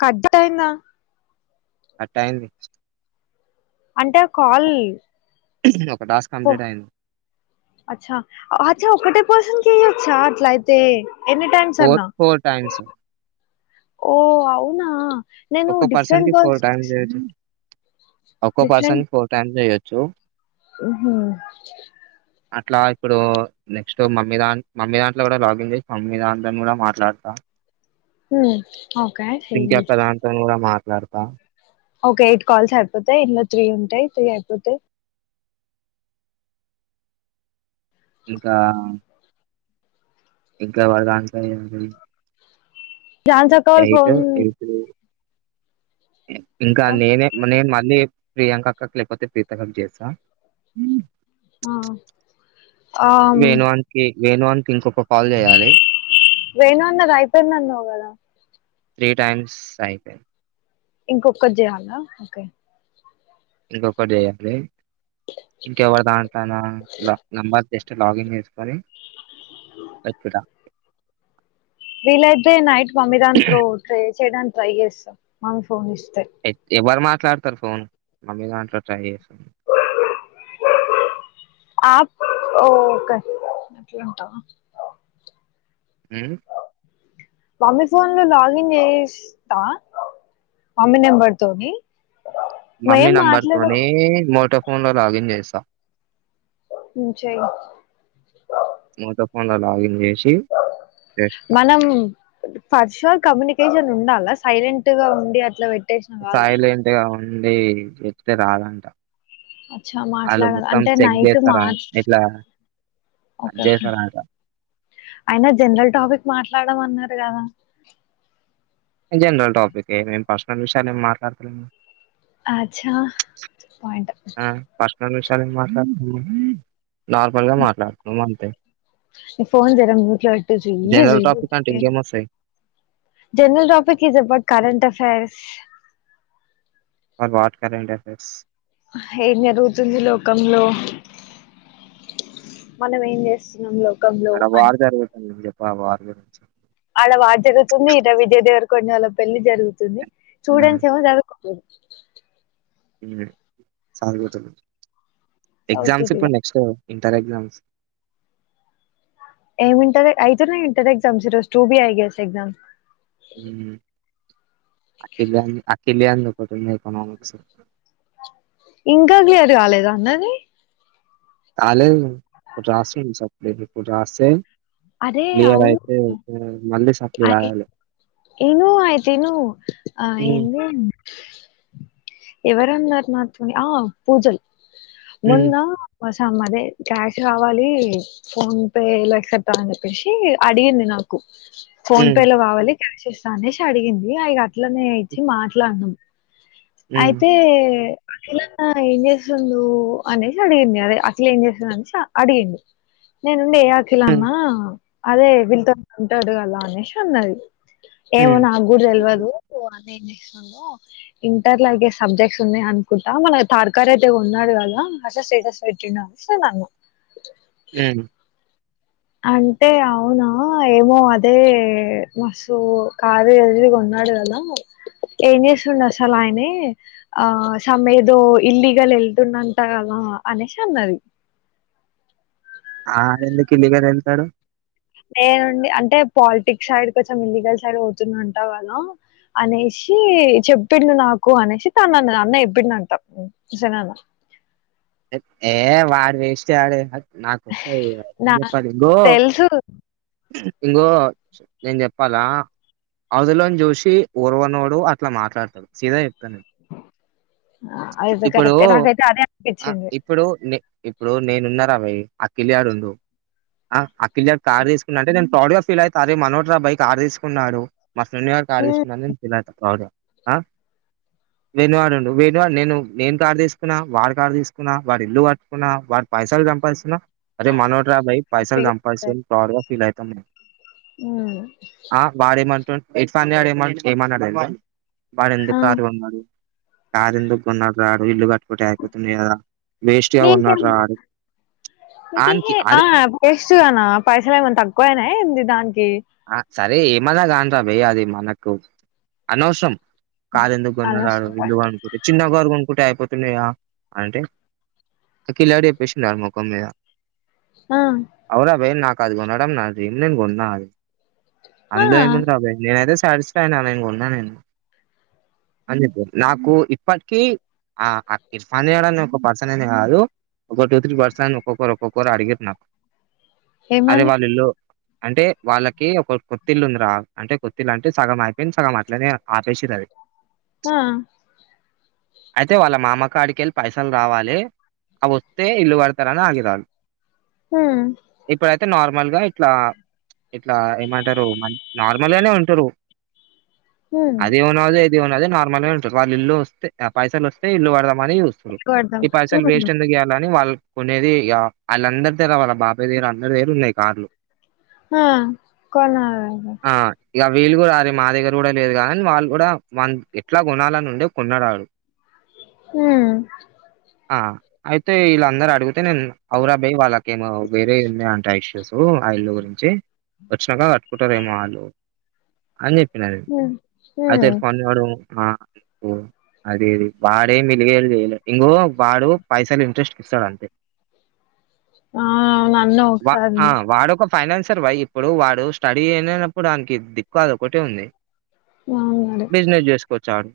కట్టయింద కట్టైంది అంటే కాల్ ఒక టాస్క్ కంప్లీట్ అయింది అచ్చ అచ్చ ఒక్కటే పోస్ ఇయచ్చ అట్లా అయితే ఎన్ని టైమ్స్ ఫోర్ అన్నా ఫోర్ టైమ్స్ ఓ అవునా నేను ఒక్కో పర్సన్ డిఫరెంట్ కి ఫోర్ బల్స్ టైమ్స్ చేయొచ్చు ఒక్కో పర్సన్ ఫోర్ టైమ్ చెయ్యచ్చు చో హా హా అట్లా ఇప్పుడు నెక్స్ట్ మమ్మీ దాం మమ్మీ దాంట్లో కూడా లాగిన్ చేసి మమ్మీ దాంట్ని కూడా మాట్లాడతా. హ్మ్ ఓకె టేక్ దిస్ ట్లార్తా ఓకే ఎయిట్ కాల్స్ అయిపోతాయి ఇందులో త్రీ ఉంటాయి త్రీ అయిపోతాయ్ ఇంకా ఇంకా వాల్ దాంట్లో ఏం పని ఝాన్సీ అక్క వాల ఫోన్ ఎయిట్ ఇంకా ఎత్తా నేనే నే మా లే ప్రియాంక అక్కకి లేకపోతే ప్రీతక్క కి చేస్తా ఆ వేనువాణికి వేనువానికి ఇంకో వెేను అన్నది అయిపోయింది అన్నావు కదా త్రీ టైమ్స్ అయిపైయే ఇంకొక్కటి చేయాలా ఓకే ఇంకొకటి చేయాలి ఇంకా ఎవరి దాంట్లన నంబర్ జస్ట్ లాగిన్ చేసుకోవాలి పెట్టుట వీలయితే నైట్ మమ్మీ దాంట్లో ట్రై చేయడానికి ట్రై చేస్తా మమ్మీ ఫోన్ చేస్త ఎ ఎవరు మా ట్రాక్టర్ ఫోన్ మమ్మీ దాంట్లో ట్రై చేస్స. ఆ ఒకే అట్లుంటావు హ్మ్ మమ్మీ ఫోన్ లో లాగిన్ చేస్తా మమ్మీ నెంబర్ తోని మమ్మీ మేం మాట్లాడ నంబర్తోనే మోటో ఫోన్లో లాగిన్ చేసా హ్మ్ చేయి మోటో ఫోన్లో లాగిన్ చేసి చేస్తా మనం పర్షత్ కమ్యూనికేషన్ ఉండాలా సైలెంట్ గా ఉండి అట్ల బెట్ సాయిల్ ఏంటి ఆ అండి చెప్తే రాదంట అచ్చా వాళ్ళు మాట్లాడాలి మొత్తం అంటే చెక్ నైట్ మా జేస్తారా ఇట్లా అద్ ఓకే ఓకే జేస్తారా అంట అయినా జనరల్ టాపిక్ మాట్లాడమన్నారు గదా జనరల్ టాపికె నేన్ పర్సనల్ విషయాలు ఏం మాట్లాటలేం అచ్చా పాయింట్ ఆ పర్స్నల్ విషయాలు ఏం మాట్లాడ్ నార్మల్గా మాట్లాడతన్నాం అంతే నీ ఫోన్ జర మ్యూట్లో బెట్టు జుయ్ జనరల్ జుయ్ టాపిక్ అంటే ఇంకేం వస్తాయి జనరల్ టాపిక్ ఇది but current affair for what current affairs ఏం జరుగుతుంది లోకంలో మనం ఏం చేస్తున్నాం లోక ఆడ వార్ జరుగుతుంది చెప్పు బ వార్ జరుగుతున్ ఆడ వార్ జరుగుతుంది ఇడా విజయ్ దేవరకొండ వాళ్ళ పెళ్ళి జరుగుతుంది జరుగుతుంది స్టూడెంట్స్ కేమో జరుపు హుమ్ సాంగ్ లో తగ్గుత్ ఎగ్జామ్స్ చదువుతుర్రు ఇగ ఇప్పుడు నెక్స్ట్ కదా ఇంటర్ ఎగ్జామ్స్ ఏం ఇంటర్ ఐతున్నాయ్ ఇంటర్ ఎగ్జామ్స్ టూ బి ఐ గే ఎగ్జామ్ హుమ్ అఖిల్ గాని అఖిల్ గాన్ ది ఒకటి ఉంది ఎకనామిక్స్ ఇంకా క్లియర్ కాలేద అన్నది కాలేదు ఒక్కటి రాసిండు సప్లి ఇపుడు రాస్తే అరే క్లియర్ అవును అయితే ఓకే. మళ్ళీ సప్లీ అరే రాయాలి ఇను అయితేను ఆ ఉమ్ ఏంది ఎవరన్నారు మాతోని ఆ పూజల్ ఉమ్ మోన్నా కోసం అదే క్యాష్ రావాలి ఫోన్ పే లక్ న్ చెప్పేసి అడిగిండు నాకు ఫోన్ ఉమ్ పే లో కావాలి క్యాష్ ఇస్తా అనేసి అడిగింది ఇగా అట్లనే ఇచ్చి మాట్లాడినాం ఉమ్ అయితే అఖిలన్న ఏం చేస్తుండు అనేసి అడిగింది అదే అఖిల్ ఏం చేస్తుంది అనేసి అడిగింది నేను ఏ అఖిల్ అన్న ఉమ్ అదే వీళ్ళతోని ఉంటాడు కదా అన్నేసి అన్నది ఏమో ఉమ్ నాకుడ తెల్వదు ఇంటర్ లాగే సబ్జెక్ట్స్ ఉన్నాయ్ అనుకుంటాం మన తర్కారు అయితే ఉన్నాడు కదా అస స్టేటస్ పెట్టిండ అనేసి నేను అన్నా హుమ్ అంటే అవునా ఏమో అదే మసు కారు అది కొన్నాడు కదా ఏం చేస్తుండు అసలు అనీ ఆ సమ్ ఏదో ఇల్లీగల్ ఎళ్తుండంట కదా అనేసి అన్నది ఆ ఆయన ఎందుకు ఇల్లీగల్ ఎళ్తాడు నేనుండి అంటే పాలిటిక్స్ సైడ్ కొంచెం ఇల్లీగల్ సైడ్ పోతున్నా అంట కదా అనేసి చెప్పిండు నాకు అనేసి తను అన్నది అన్న చెప్పిండు అంటా ఉసేన్ అన్న ఏ వాడ వెస్ట గాడు నాకు స నా చెప్ప గో తెలుసు ఇంగో నేను చెప్పాలా అదులోని చూసి ఊర్వనోడు అట్లా మాట్లాడతాడు సీదా చెప్ అయి తే ఇప్పుడు కరెక్టే నాకైతే అదే ఆన్ ఆ ఇప్పుడు ఇప్పుడు నేనున్నార వి అకిల్ గాదున్డు అ కిలర్ కార్ తీసుకున్నాంటే నేను ప్రౌడ్ గా ఫీల్ ఫీల్ అయిత అరే మనోడ్రారా బై కార్ తీసుకున్నాడు మా ఫ్రెండ్ గాడు కార్ హ్మ్ తీసుకున్నాదుకు నేను ఫీల్ అయిత ప్రౌడుగా ఆ వేణు గాడుండు వేణు వాడు నేను నేను కార్ తీసుకున్నా వాడు కార్ తీసుకు కున్న వాడు ఇల్లు కట్టుకున్నా వాడు పైసలు సంపాదిస్తున్న అరే మనోడ్రా భై పైసలు సంపాదిస్తుండు ప్రౌడ్ గా ఫీల్ అయిత తమిని ఉ ఎట్ ఫన్ అడ ఏ ఏమన్నా అడ వాడు ఆ ఎందుకు కారు కోన్నాడు కారెందుకు కొన్నాడ్రా ఆడు ఇల్లు కట్టుకుటే అయిపోతుంది కదా వేస్ట్ గా కొన్నాడు రా నీకేమైనా ఆడు ఆనికి అ అది వేస్టుదానా అ పైసలు ఏమన్నా తక్కువయినా ఏందీ దానికి ఆ సరే ఏమన్నా గాండ్రా బై అది మనకు అనవసరం కారెందుకు కొన్నాడ్రా వాడు అనవసరంగా ఇల్గు కొన్నుకుంటే చిన్న కార్ కొన్నుకుంటే కుటే అయిపోతుండే గా అంటే క్లియర్ గా చెప్పేస్తుండు వాడి ముఖం మీద ఆ అవురా బై నాకు అది కొనడం నా దిల్ నేను కొన్నా అది అందులో ఆ ఏముందిరా బై నేనైతే సాటిస్ఫైఅయిన నేను కొన్న నేను అని చెప్పి నాకు ఇప్పటికి ఆ కిర్ఫాన్డాని ఒక పర్సన్ అనే కాదు ఒక టూ త్రీ పర్సన్ ఒక్కొక్కరు ఒక్కొక్కరు అడిగిరు నాకు అరే ఏమని వాళ్ళ ఇల్లో అంటే వాళ్ళకి ఒక కొత్తిల్లు ఉందిరా అంటే కొత్తిల్ అంటే సగం అయిపోయింది సగం అట్లనే ఆపేసిర్రు అది ఆ అయితే వాళ్ళ మామ కాడికెళ్ళి పైసలు రావాలే అవి వస్తే ఇల్లు కడతారని ఆగిర్రు వాళ్ళు ఉమ్ ఇప్పుడయితే నార్ మల్ గా ఇట్లా ఇట్లా ఏమంటారు మ నార్మల్గానే ఉంటారు ఉమ్ అది గొన్నాలే ఇది కొన్నాలే నాకు మ ఉంటుారు వాళ్ళ ఇల్లు వస్త ఆ పైసలు వస్తే ఇల్లు కడదామని కొడదాం ఈ పైసలు ఉమ్ వేస్ట్ ఎందుకు చేయాలని వాళ్లు కొనేది ఇగ వాళ్ళందరి దగ్గర వాళ్ళ బాబాయ దగ్గర అందరి దగ్గర ఉన్నాయి కార్లు ఆ కొనలట ఇక వీళ్ళు కూడా వారి మా దగ్గర కూడా లేదు కాదని వాళ్ళు కూడా ఎట్లా కొనాలని వుండే కొన్నాడు వాడు ఉ ఆ అయితే వీళ్ళ అందరు అడుగు అయితే నేను అవరాబయయి వాళ్ళకేో వేరే అంటాయి ఇష్యూ ఓ అయలురి వ వచ్చినాక కట్టుకుంటారేమో వాళ్ళు అని చె ఉమ్ అయితే ఉమ్ ఫోన్ ఇవ్వడం ఆ ఓ అది అది వాడే మిలిగ చేయలే ఇంకో వాడు పైసలు ఇంట్రెస్ట్ ఇస్తాడు అంతే ఆ నన్న ఒకసారి ఫైనాన్స్ సార్ బై ఇప్పుడు వాడు స్టడీ అనప్పుడు దానికి దిక్కు అది ఒకటిే ఉంది అవునడు బిజినెస్ చేసుకోొచ్చా వాడు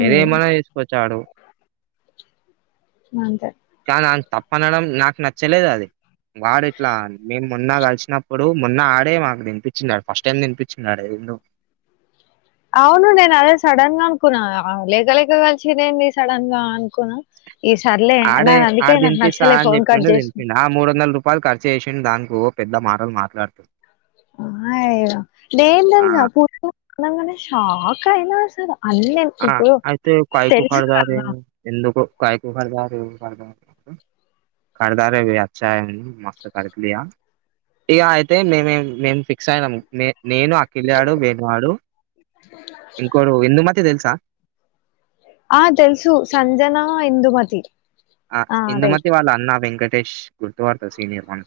వేరే ఏమన్నా చేసుకోవచ్చ చడో అంతే నా తప్పనడం నాకు నచ్చలేదు అది వాడట్లా మేము మొన్నా కలిసి అప్పుడు మొన్న ఆడే మాకు తినిపించిన్నాడు ఫస్ట్ టైం తినిపించిన్నాడు ఎందుో అవును నేను అదే సడన్ గా అనుకున్నా లేక లేక కలిసిదేంది సడన్ గా అనుకున్నా ఈ సర్లే ఆడే నాకు అందుకే ఆడ నాకు తిపిస్తా నచ్చలే అని ఫోన్ కట్ చెప్పిండు చేసిన దినిపిం మూడు వందల రూపాయలు ఖర్చు చేసిండు దానికి పెద్ద మాటలు మాట్లాడుత ఆ లేే ఆ పూ మ సక్ కాైనాస ఆ అయితే కాయకు కడదార కదా ఎందుకు యకుదాారిదా రే అచ్చా మాస్ కకులియ ఇక అయితే మేమే మేం ఫిక్స్ అయినాం నే నేను అకిెళ్ళాడు వేణవాడు ఇంకోడు ఇందుమతి తెలుసు త ఆ తెలుసు సంజనా ఇందుమతి ఆ ఇందుమతి వాళ్ళు అన్నా వెంకట్ ష్ గురుత్వార్ సీనియర్య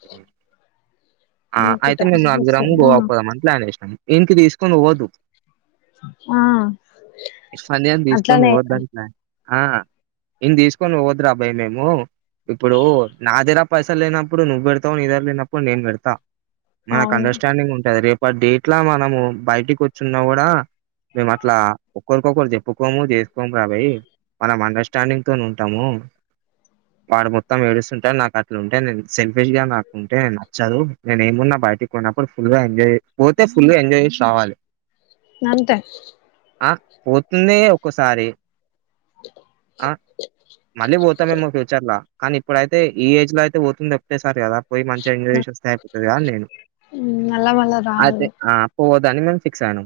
అనుకుట అయితే మేము నలుగురము ఆ గోవాకు పోదామని ప్లాన్ చెసినాము ఇన్ కి తీసుకొని పోవద్దు ఆ ఇర్ఫాన్ ని తీసుకొని అట్లనే పోవద్దని ప్లాన్ ఆ ఇన్ తీసుకని పోవద్దు రాబాయ్ మేము ఇప్పుడు నా దగర పైసలు లేనప్పుడు నువ్వు పెడతావు నీదగర లేనప్పుడు నేను పెడతా మనకు అవును అండర్స్టాండింగ్ ఉంటద రేపు ఒక డేట్లా మనము బయటికి వచ్చున్నా కూడా మేము అట్లా ఒకరికొకరు చెప్పుకోము చేసుకోము రాబయ్ మనం అండర్స్టాండింగ్ తోని ఉంటాము వాడు మొత్తం ఏడుస్తుంటే నాకు అట్ల ఉంటే నేను సెల్ఫిష్ గా నాకు ఉంటే నే నచ్చదు నేను ఏమున్నా బయటికిన్నప్పుడు ఫుల్గా ఎంజాయ్ పోతే ఫుల్ గా ఎంజాయ్ చేసి రావాలి అంతే ఆ పోతుందే ఒకసారి ఆ మళ్ళీ పోతాము ఏమో ఫ్యూచర్ ల కానీ ఇప్పుడయితే ఈ ఏజ్ లో అయితే పోతుంది ఒకేసారి కదా పోయి మంచిగా ఎంజాయ్ చేసి వస్తే అయిపోతుంది అని నేను మళ్ళా మళ్ళా అయితే రాదు అ పోవద్దు దాన్ని మేము ఫిక్స్ అయినాం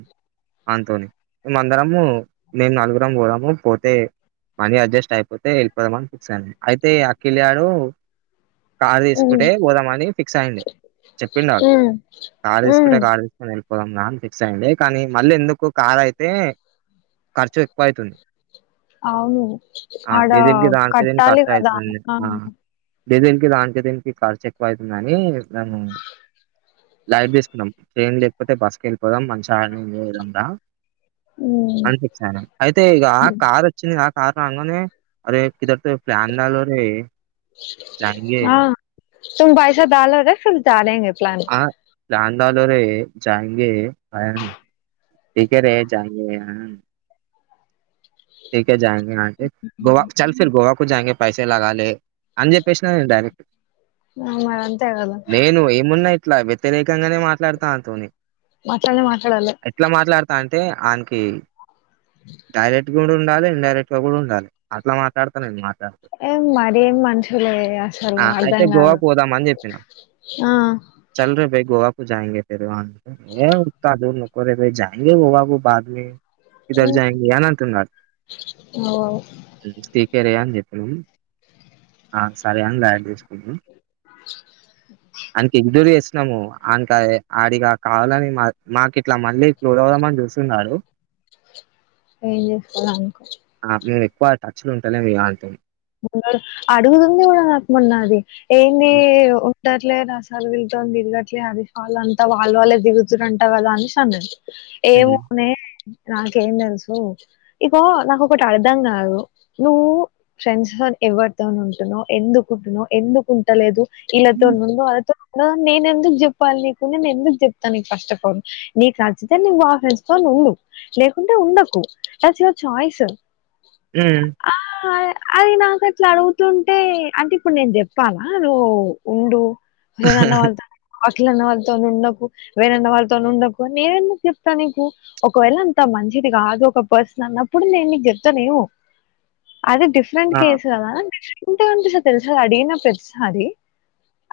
ఆన్ తోని మేము అందరము మేము నలుగురం పోదము పోతే మనీ అడ్జస్ట్ అయిపోతే పోదాం అని ఫిక్స్ అయ్యినం అయితే అకిల్ గాడు కార్ ఉమ్ తీసుకుంటే పోదామని ఫిక్స్ అయ్యండే చెప్పిండు ఆడు ఉమ్ కార్ ఉమ్ తీసుకుంటే కార్ తీసుకొని పోదాం దా ఫిక్స్ అయియండే కానీ మళ్ళీ ఎందుకు కార్ అయితే ఖర్చు ఎక్కువ ఐతుంది అవును ఆడ డీజిల్ కి ఆ దానికి కట్టాలి కదా దేదినికి దానికి దినికి ఖర్చు ఎక్కువ అయ్యితుంది అని ఏయ్ ధను లైట్ తీసుకున్నాం ట్రైన్ లేకపోతే బస్సుకి వెళ్ళిపోదాం మంచి దాని లేదంగా ఉమ్ అనిపించాన అయితే ఇక కార్ వచ్చింది గా కార్ రంగనే అరే ఇద్దరు సో ప్లాన్ దల్ రే జహి ఆ తుమ్ బైసా దాల్ లో రే తుమ్ డాలేంగే చెలాని జాన్ దాలేరే జయింగే క ర టికోరే జాంగే జయింగే గోవా చల్ ఫిర్ గోవాకు జయింగే పైసే లగాలే అని చెప్పేసినను నేను డైరెక్ట్ మరి అంతే కదా నేను ఏమున్నాయి ఇట్లా వ్యతిరేకంగానే మాట్లాడుతా ఆన్ తోని మాట్లాడ మాట్లాడాలే తే అన్కి డైరెక్ట్ [unintelligible] ఉండాలే ఇండైరెక్ట్ గ గుడ్ ఉండాలే అట్లా మాట్లాడతా నేన్ మాట్ ఏ మరి ఏం మనుషులే అసలు ఆ! అయితే అర్ధంగాదు గోవాకు పోదామని చెప్పిన. ఆ జయింగే ఫిర్ వాం ఏ ఉత్హ దూర్ నక్ కోరే బాయ్ జయింగే గోవా కు బాద్మే ఇదర్జయెంగె ఆనంద్ అవు [unintelligible] సరే అని చెప్పినం ఆ సరే అని లలైట్ తీసుకున్నాం అంత్ ఇంజురీయస్ ము ఆన్కి ఆ ఆడిగా కావాలని మా మాకు ఇట్లా మళ్ళీ ఇట్ల ఉదవుదామని చూస్తున్నాడు ఏంచేస్కోదంకో క్కువ టచ్ ల ఉంటలేం ఇగ ఆంతోని మన్నడు అడుగుతుంది కూడా నాకు మొన్న అది ఏంది ఏదో తిట్టట్లే నాసలు విల్తోని తిర్గట్లే అది వాళ్ళ అంతా వాళ్ళ వాళ్ళే దిగుతుంట కదా అని సన్నది ఏమో హ్మ్ నే నాకేం తెలుసు ఇగో నాకొకటి అర్థం కాదు నువ్వు ఫ్రెండ్స్ లో ఎవరితో ఉంటనో ఎందుకుంటునో ఎందుకు ఉంటలేదు ఇళ్లతో ఉండు అల్లతో నేను ఎందుకు చెప్పాలి నీకు నేను ఎందుకు చెప్తాను నీకు ఫస్ట్ ఆఫ్ ఆల్ నీకు నచ్చితే నువ్ ఆ ఫ్రెండ్సతో ఉండు లేకుంటే ఉండకు అది న ఛాయస్ మ్మ్ అది నాక్ అట్లా అడుగుతుంటే అంటే ఇప్పుడు నేను చెప్పాలా నువ్వు ఉండు వేరే అన్నా వాల్తో నిక్ పౌష్ ట్లనో వాళ్ళతో ఉండకు వేనన్న వాళ్ళతో ఉండకు నేను చెప్తా నీకు ఒకవేళ అంత మంచిది కాదు ఒక పర్సన్ అన్నప్పుడు నేను నీకు చెప్తానేమో అది డిఫ్ డెంట్ ఆ కేసు కద ఉంటే ఉంటే సార్ తెలుస అడిగిన ప్రతిసారి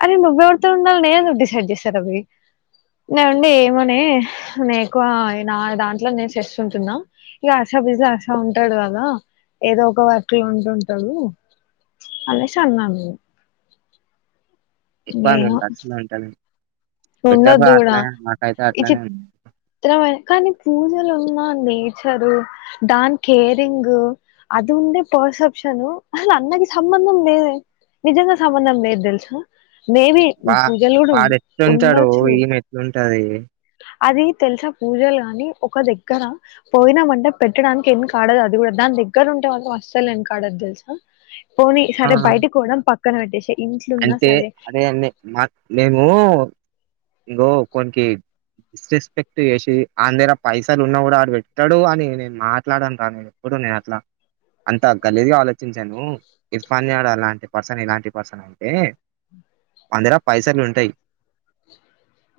అరే నువ్ ఎవరితో ఉండాల్నో నేను ఎందుకూ డిసైడ్ చేస్తారా బయ్ నేనుండి ఏమోనే నీకు నా ఆ నాదంట్లో నేన షేఫ్స్ ఉంటున్నా ఇక హర్షా బీసీ లో హర్ష ఉంటద్ కదా ఏదో ఒక వర్క్ లో ఉ ఉంటాడు అనే సన్నను ఎక్కువ అడ్ నెన్ టచ్ లో ఉంటలేన్ పెట్టారు బా ఉండొద్దు కూడా అట్లా నాకైతే ఈ అట్లనే ఉంది చిత్రమైన కానీ పూజలో ఉన్న నేచరు దాని కేరింగ్ అది ఉండే పర్సెప్షన్ అల అన్నకి సంబంధం లేదే నిజంగా సంబంధం లేద్ తెలుస మేబీ పూజలు కూడ్ ఉ టడో ఇమే ఎట్ ఉంటది. అది తెలుసా పూజలు గానీ ఒక దగ్గర పోయినవంటే పెట్టడానికి ఎనుకాడదు అది కూడా దాని దగ్గర ఉంటే వాళ్ళ అసలు ఎనుకాడదు తెలుసా. పోనీ ఆ సరే బయటీకి పోదంపా. ఇక్కనేపెట్టేసేయ్. అంటే అదే అనే మాకు మేము. ఇంకో ఒక్కనికి డిస్రెస్పెక్ట్ చేసి ఆన్ దగ్గర పైసలు ఉన్నా కూడా ఆడు పెట్టాడు అని నేను మాట్లాడాను కానీ ఎప్పుడు నేను అట్లా అంత గల్లీజ్గా ఆలోచించాను ఇర్ఫాన్ గాడు అలాంటి పర్సన్ ఇలాంటి పర్సన్ అంటే. అన్దేరా పైసలు ఉంటాయి.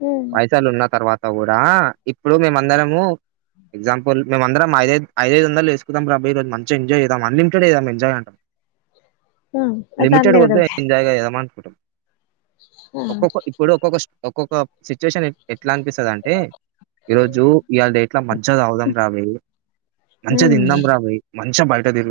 మ్మ్ పైసలు ఉన్న తర్వాత్. తౌడా. ఇప్పుడు మేమందరము. ఎగ్జాపుల్ మేమందరం ఐదు ఐదు ఐదైద్ వందలేస్కుందాం రబై ఈరోజు మంచి ఎంజాయి చేద్దాం అన్లిమిటెడ్ చేదాం ఎంజాయ్ అంటాడు. మ్మ్ లిమిటెడ్ దానిలో వద్ద ఎవరో ఎంజాయ్ చేద్దాం అనుకుంటాడు. ఆ ఒక్కటీ ఇప్పుడు ఒక్కొక్క స్టో ఒక్కొక్క సిచ్యుయేషన్ ఎట్లా అనిపిస్తది అంటే. ఈ రోజు ఇవాళ డేట్లా మంచిగా తాగుదాం రా బాయ్. మంచిగా హ్మ్ తిందాం రా బాయ్. మంచిగా బయట తిరుగుదం.